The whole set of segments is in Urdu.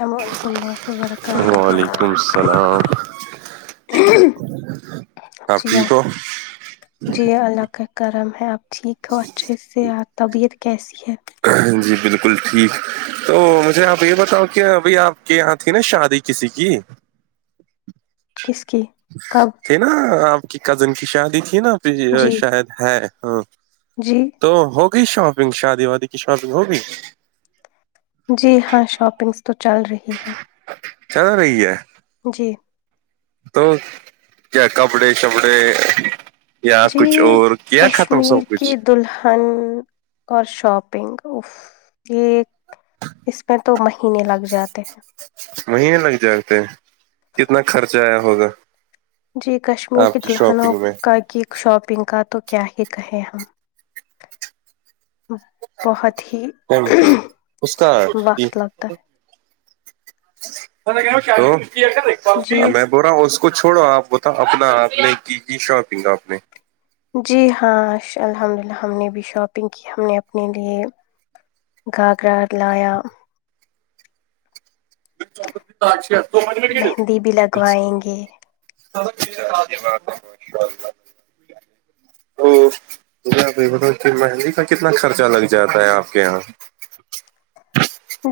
السلام علیکم اللہ و برکاتہ وعلیکم السلام آپ جی ہاں ٹھیک ہو جی اللہ کر گرم ہے آپ ٹھیک ہو اچھے سے طبیعت کیسی ہے جی بالکل ٹھیک تو مجھے آپ یہ بتاؤ کہ ابھی آپ کے یہاں تھی نا شادی کسی کی کس کی کب تھے نا آپ کی کزن کی شادی تھی نا پھر جی شاید ہے ہاں جی تو ہوگئی شاپنگ شادی وادی کی شاپنگ ہوگی جی ہاں شاپنگس تو چل رہی ہے چل رہی ہے جی تو کیا کپڑے شپڑے یا جی کچھ اور کیا ختم سب کشمیر کی کچھ دلہن اور شاپنگ یہ اس میں تو مہینے لگ جاتے ہیں وہہینے لگ جاتے کتنا خرچ آیا ہوگا جی کشمیر آپ کے کی دلہنوں شاپنگ میں کا کی شاپنگ کا تو کیا ہی کہیں ہم بہت ہی اس کا تین وقت لگتا ہے تو ہے جی ب رہا اس کو چھوڑو آپ بتا اپنا آپ نے کی کی شاپنگ آپ نے جی ہاں الحمد للہ ہم نے بھی شاپنگ کی ہم نے اپنے لیے گھاگرا چ تالش ہے تو مے میں مہندی بھی لگوائیں گے [unintelligible] تو بتا کہ مہنگی کا کتنا خرچہ لگ جاتا ہے آپ کے یہاں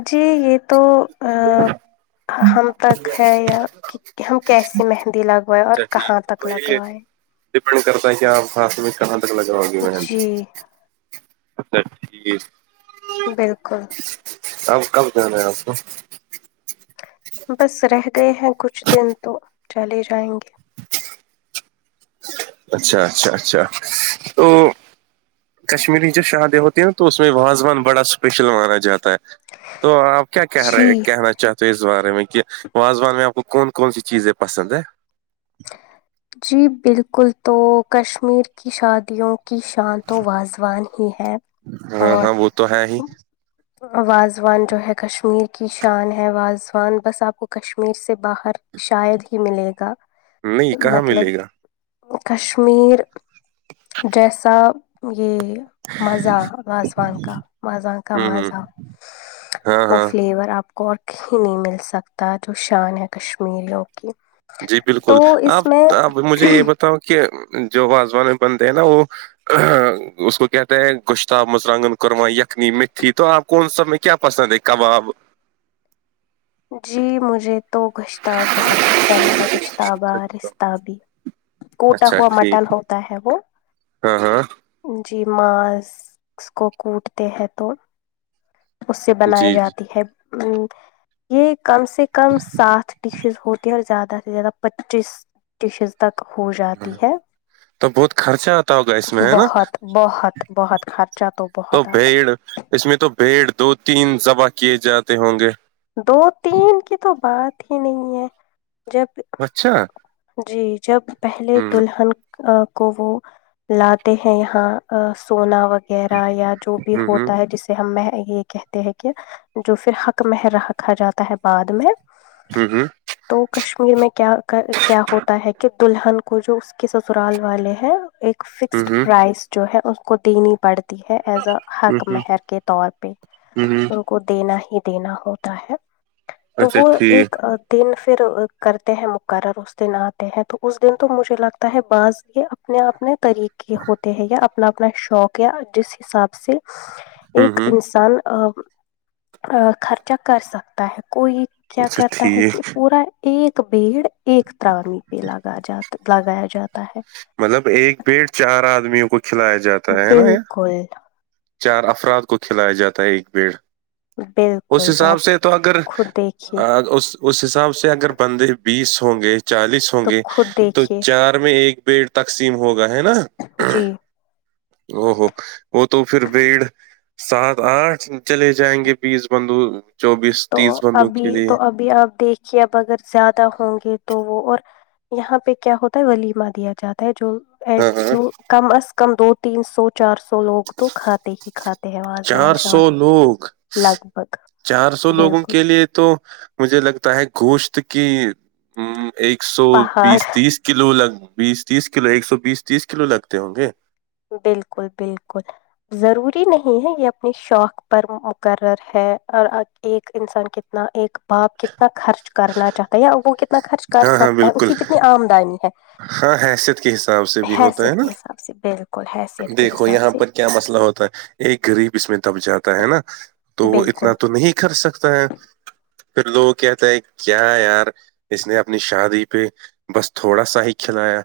جی یہ تو ہم تک ہے یا کہ ہم کیسی مہندی لگوائے اور اچھا ٹھیک کہاں تک تو یہ لگوائے ڈپینڈ کرتا ہے کہ آپ ہاتس میں کہاں در لگاؤ گے مہندی جی اچھا ٹھیک بالکل اب کب جانا ہے آپ کو بس رہ گئے ہیں کچھ دن تو چلے جائیں گے اچھا اچھا اچھا تو کشمیری جو شادیں ہوتی ہیں نا تو اس میں وازوان بڑا اسپیشل مانا جاتا ہے تو آپ کیا کہہ جی رہے کہنا چاہتے اس بارے میں کہ وازوان میں آپ کو کون کون سی چیزیں پسند ہے جی بالکل تو کشمیر کی شادیوں کی شانت و وازوان ہی ہے ہاں اور ہاں وہ تو ہے ہی واازوان جو ہے کشمیر کی شان ہے واازوان بس آپ کو کشمیر سے باہر شاید ہی ملے گا نہیں کہاں مطلب ملے گا کشمیر جیسا یہ مزہ وازوان کا وازوان کا ہوں ہوں مزہ ہاں وہ ہاں فلیور آپ اور ہی نہیں مل سکتا جو شان ہے کشمییروں کی جی بالکل تو اس آپ میں ا مجھے یہ بتاؤ کہ جو واازوان بندے ہیں نا وہ اس کو کہتے ہیں گشتا مترانگن قورما یخنی مھی تو آپ کون سب میں کیا پسند ہے کباب جی مجھے تو گشتا بہت پسند ہے گشتابہ رستتاہ بھیی کوٹا اچھا ہوا مٹن ٹھیک ہوتا ہے وہ ہاں ہاں جی ماس کو کوٹتے ہیں تو اس سے بنائی جی جی جاتی ہے ا یہ کم سے کم سات ڈشز ہوتی ہیں اور زیادہ سے زیادہ پچیس ڈشز تک ہو جاتی ہے تو بہت خرچہ آتا ہوگا اس میں ہے نا بہت بہت بہت خرچہ تو بہت آتا ہے اس میں تو بھیڑ دو تین بح کیے جاتے ہوں گے دو تین کی تو بات ہی نہیں ہے جب اچھا جی جب پہلے ہوں دلہن کو وہ لاتے ہیں یہاں سونا وہ وغیرہ یا جو بھی ہوں ہوتا ہے جسے ہم یہ کہتے ہیں کہ جو پھر حق مح رہکھا جاتا ہے بعد میں ہوں ہوں تو کشمیر میں کیا کیا ہوتا ہے کہ دلہن کو جو اس کے سسرال والے ہیں ایک ہوں فکسڈ ہوں پرائز جو ہے اس کو دینی پڑتی ہے ایز اے ہوں حق ہوں ہوں مہر کے طور پہ ہوں ہوں ان کو دینا ہی دینا ہوتا ہے تو اچھا وہ ٹھیک ایک دن پھر کرتے ہیں مقرر اس دن آتے ہیں تو اس دن تو مجھے لگتا ہے بعض یہ اپنے اپنے طریقے ہوتے ہیں یا اپنا اپنا شوق یا جس حساب سے ہوں ایک ہوں انسان خرچا کر سکتا ہے کوئی کیا اچھا کرتا ہے کہ ٹھیک پورا ایک بیڑ ایک ترانیی پہ لگا جات لگایا جاتا ہے مطلب ایک بیٹ چار آدمیوں کو کھلایا جاتا ہے نا بالکل چار افراد کو کھلایا جاتا ہے ایک بیڑ اس بالکل آپ حساب سے تو اگر خود دیکھیے اس اس حساب سے اگر بندے بیس ہوں گے چالیس ہوں تو گے خود تو دیکھیے چار میں ایک بیڈ تقسیم ہوگا ہے نا جی او ہو وہ تو پھر بیڑ سات آٹھ چلے جائیں گے بیس بندوق تو ابھی تو ابھی آپ دیکھیے اب اگر زیادہ ہوں گے تو وہ اور یہاں پہ کیا ہوتا ہے ولیمہ دیا جاتا ہے جو ای ہاں ہاں کم از کم دو تین سو چار سو لوگ تو کھاتے ہی کھاتے ہیں وازوان چار سو شادی لوگ لگ بھگ چار سو لوگوں بالکل کے لیے تو مجھے لگتا ہے گوشت کی ہ ایک سو پہاڑ بیس تیس کلو لگ بیس تیس کلو ایک سو بیس تیس کلو لگتے ہوں گے بالکل بالکل ضروری نہیں ہے یہ اپنی شوق پر مقرر ہے اور ایک انسان کتنا ایک باپ کتنا خرچ کرنا چاہتا ہے یا وہ کتنا کتنا خرچ کر ہاں ہاں سکتا ہے اس بالکل کی کتنی آمدنی ہے ہاں حیثیت کے حساب سے بھی ہوتا ہے حیثیت نا کے حساب سے بالکل ہے دیکھو یہاں پر کیا مسئلہ ہوتا ہے ایک غریب اس میں دب جاتا ہے نا تو اتنا بالکل تو نہیں کرر سکتا ہے پھر لوگ کہتے ہیں کیا یار اس نے اپنی شادی پہ بس تھوڑا سا ہی کھلایا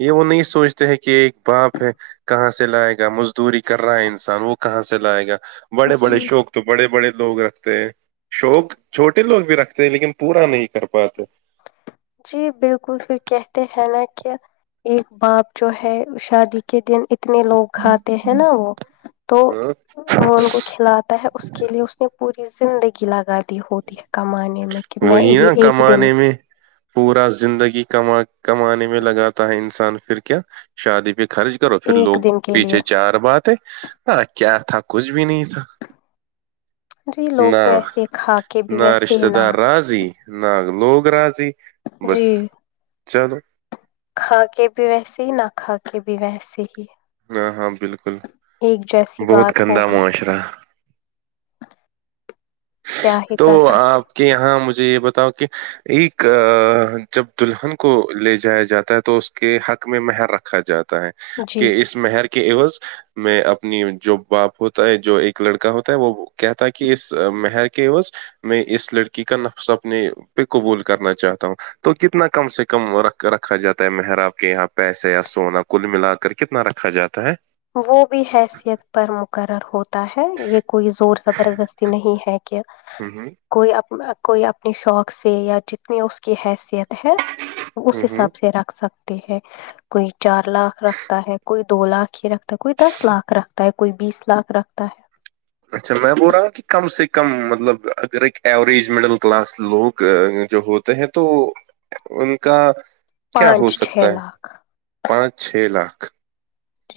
یہ وہ نہیں سوچتے ہیں کہ ایک باپ ہے کہاں سے لائے گا مزدوری کر رہا ہے انسان وہ کہاں سے لائے گا بڑے بڑے جی شوق تو بڑے بڑے لوگ رکھتے ہیں شوق چھوٹے لوگ بھی رکھتے ہیں لیکن پورا نہیں کر پاتے جی بالکل پھر کہتے ہیں نا کہ ایک باپ جو ہے شادی کے دن اتنے لوگ کھاتے ہیں نا وہ تو ہاں وہ ان کو کھلاتا ہے اس کے لیے اس نے پوری زندگی لگا دی ہوتی ہے کمانے میں کہ میں وہی یہ نا ایک دن کمانے میں پورا زندگی کما کمانے میں لگاتا ہے انسان پھر کیا شادی پہ خرچ کرو پھر ایک لوگ دن کے لیے پیچھے چار بات ہے ہاں کیا تھا کچھ بھی نہیں تھا جی لوگ تو نہ ایسے ہی کھا کے بھی نہ ویسے ہی رشتہ نہ دار راضی ناگ لوگ راضی بس جی چلو کھا کے بھی ویسے ہی نہ کھا کے بھی ویسے ہی ہاں ہاں بالکل ایک جیسی بہت بات ہو گندہ گئی معاشرہ کیا ہی تو کر سک آ کہ یہاں مجھے یہ بتاؤ کہ ایک جب دلہن کو لے جایا جاتا ہے تو اس کے حق میں مہر رکھا جاتا ہے جی کہ اس مہر کے ایوض میں اپنی جو باپ ہوتا ہے جو ایک لڑکا ہوتا ہے وہ کہتا ہے کہ اس مہر کے ح میں اس لڑکی کا نفس اپنے پہ قبول کرنا چاہتا ہوں تو کتنا کم سے کمکھ رکھا جاتا ہے محر آاب کے یہاں پیسے یا سونا کل ملا کر کے کتنا رکھا جاتا ہے وہ بھی حیثیت پر مقرر ہوتا ہے یہ کوئی زور زبردستی نہیں ہے کہ ہ ہ کوئی کوئی اپنے شوق سے یا جتنی اس کی حیثیت ہے ہ اس ہ حساب سے رکھ سکتے ہیں کوئی چار لاکھ رکھتا ہے کوئی دو لاکھ ہی رکھ کوئی دس لاکھ رکھتا ہے کوئی بیس لاکھ رکھتا ہے اچھا میں بول رہا ہوں کہ کم سے کم مطلب اگر ایک ایوریج مڈل کلاس لوگ جو ہو ہیں تو ان کا کیا ہو پانچ چھ سکتا ہے لاکھ پانچ چھ لاکھ تٹ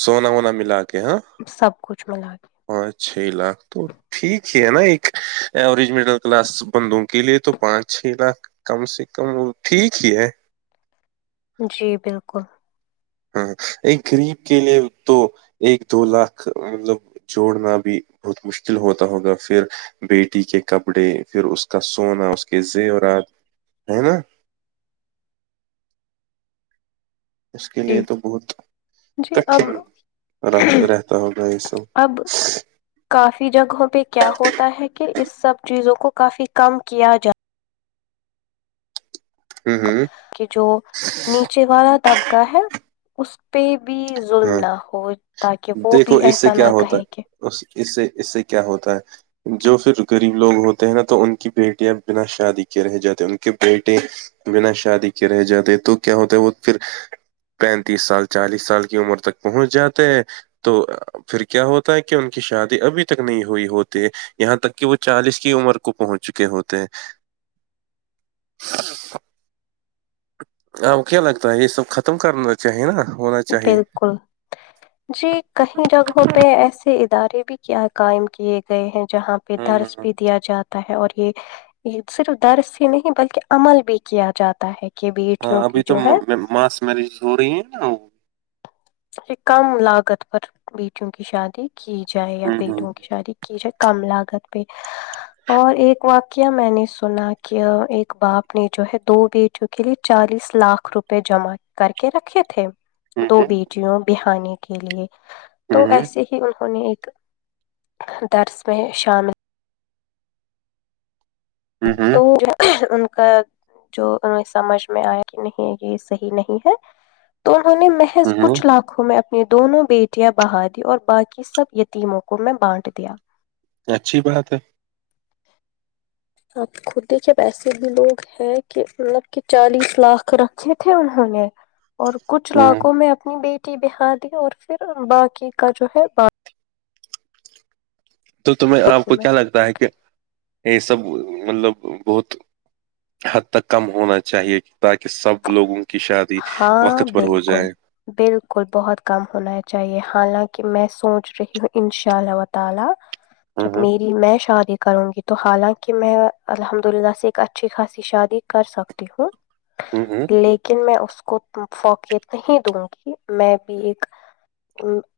سونا وونا ملا کے ہاں سب کچھ ملا پانچ چھ لاکھ تو ٹھیک ہے ہے نا ایک ایوریج مڈل کلاس بندوں کے لیے تو پانچ چھ لاکھ کم سے کم وہ ٹھیک ہی ہے جی بالکل ہاں ایک گغریب کے لیے تو ایک دو لاکھ مطلب جوڑنا بھی بہت مشکل ہوتا ہوگا پھر بیٹی کے کپڑے پھر اس کا سونا اس کے زیورات ہے نا اس کے لیے جی تو بہت جی اب کٹن رہ رہتا ہوگا یہ سب اب کافی جگہوں پہ کیا ہوتا ہے کہ اس سب چیزوں کو کافی کم کیا جات ہوں ہوں کہ جو نیچے والا طبقہ ہے اس پہ بھی ظلم ہاں نہ ہو تاکہ وہ بھی دیکھو سے ایسا کیا نہ ہوتا کہے کہ ہے اس اس سے اس سے کیا ہوتا ہے جو پھر غریب لوگ ہوتے ہیں نا تو ان کی بیٹیاں بنا شادی کے رہ جاتی ہیں ان کے بیٹے بنا شادی کے رہ جاتے تو کیا ہوتا ہے وہ پھر پینتیس سال چالیس سال عمر تک پہنچ جاتے ہیں تو پھر کیا ہوتا ہے کہ ان کی شادی ابھی تک نہیں ہوئی ہوتی یہاں تک کہ وہ چالیس کی عمر کو پہنچ چکے ہوتے ہیں [unintelligible] جی اب کیا لگتا ہے یہ سب ختم کرنا چاہیے نا ہونا چاہیے بالکل جی کہیں جگہوں پہ ایسے ادارے بھی کیا کاائم کیے گئے ہیں جہاں پہ ہوں درس ہوں بھی دیا جاتا ہے اور یہ یہ صرف درس ہی نہیں بلکہ عمل بھی کیا جاتا ہے کہ ہاں بیٹیوں ابھی کی تو جو ہے ماس میرج ہو رہی ہیں نا وہ کم لاگت پر بیٹیوں کی شادی کی جائے یا ہوں بیٹوں کی شادی کی جو کم لاگت پہ اور ایک واقعہ میں نے سنا کہ ایک باپ نے جو ہے دو بیچ کے لیے چالیس لاکھ روپے جمع کر کے رکھے تھے دو ہوں بیٹیوں بہانانی کے لیے تو ہوں ایسے ہی انہوں نے ایک درس میں شامل ہوں ہوں تو ان کا جو انہیں سمجھ میں آیا کہ نہیں یہ صحیح نہیں ہے تو انہوں نے محض ہوں کچھ لاکھ کو میں اپنی دونوں بیٹیاں بہ دی اور باقی سب یتیموں کو میں بانٹ دیا اچھی بات ہے آپ خود دیکھے ویسے بھی لوگ ہے کہ مطلب کہ چالیس لاکھ رکھے تھے انہوں نے اور کچھ ہوں علاقوں میں اپنی بیٹی بہا دی اور پھر باقی کا جو ہے ب تو آپ باقیوں کو میں کیا لگتا ہے کہ یہ سب مطلب بہت حد تک کم ہونا چاہیے تاکہ سب لوگوں کی شادی ہاں وقت پر ہو بالکل جائے بالکل بہت کم ہونا چاہیے حالانکہ میں سوچ رہی ہوں ان شاء اللہ تعالی جب ہوں میری میں شادی کروں گی تو حالانکہ میں الحمد اللہ سے ایک اچھی خاصی شادی کر سکتی ہوں ہوں ہوں لیکن میں اس کو فوقیت نہیں دوں گی میں بھی ایک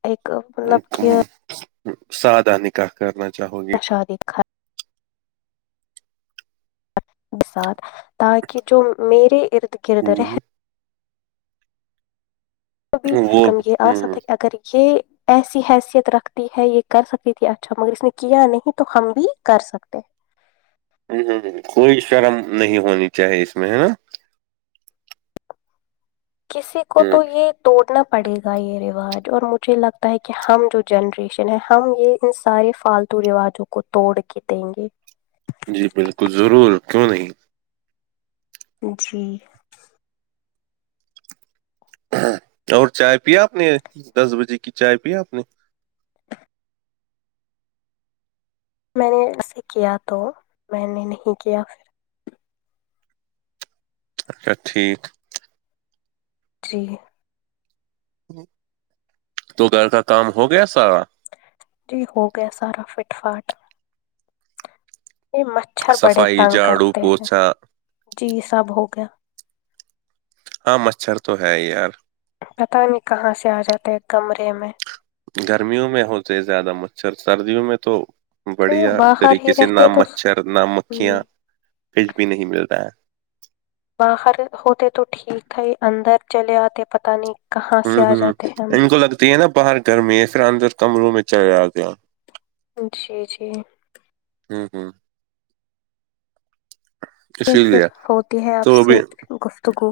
ایک مطلب کہ سادہ نکاح کرنا چاہو گی شارییککھا سات تاکہ جو میرے ارد گرد رہ بھی وہ ہوں کم یہ آ سکتا ہوں ہے کہ اگر یہ ایسی حیثیت رکھتی ہے یہ کر سکتی تھی اچھا مگر اس نے کیا نہیں تو ہم بھی کر سکتے کوئی شرم نہیں ہونی چاہیے اس میں ہے نا کسی کو تو ہوں یہ توڑنا پڑے گا یہ رواج اور مجھے لگتا ہے کہ ہم جو جنریشن ہے ہم یہ ان سارے فالتو رواجوں کو توڑ کے دیں گے جی بالکل ضرور کیوں نہیں جی اور چائے پیا آپ نے دس بجے کی چائے پی آپ نے میں نے اسے کیا تو میں نے نہیں کیا پھر اچا ٹھیک جی تو گھر کا کام ہو گیا سارا جی ہو گیا سارا فٹ فاٹ یہ مچھر بڑے صفائی تنگ جھاڑو کرتے ہیں پوچھا جی سب ہو گیا ہاں مچھر تو ہے ہی یار پتاہ نہیں کہاں سے آ جاتے کمرے میں گرمیوں میں ہوتے زیادہ مچھر سردیوں میں تو چلو بڑھیا باہر ہی طریقے سے نہ رہتے تو مچھر نہ مکھیاں کچ بھی نہیں ملتا ہے باہر ہوتے تو ٹھیک تھا ہی اندر چلے آتے پت نہیں کہاں سے ہوں آ ہوں جاتے ہیں ان اندر کو لگتی ہے نا باہر گرمی ہے پھر اندر کمروں میں چلے آ گ [inaudible] جی جی ہوں ہوں یہ اسی پھر لیے ہوتی ہے اب تو بھی سے گفتگو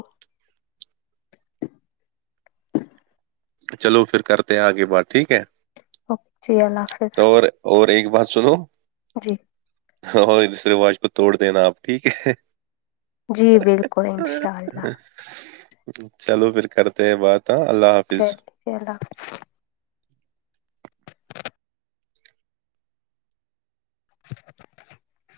چلو پھر کرتے ہیں آگے بات ٹھیک ہے اوک جی اللہ حافظ [inaudible] اور اور ایک بات سنو جی اور اس رواج کو توڑ دینا آپ ٹھیک ہے جی بالکل انشاء اللہ چلو پھر کرتے ہیں بات ہاں اللہ حافظ چلا [inaudible] [inaudible]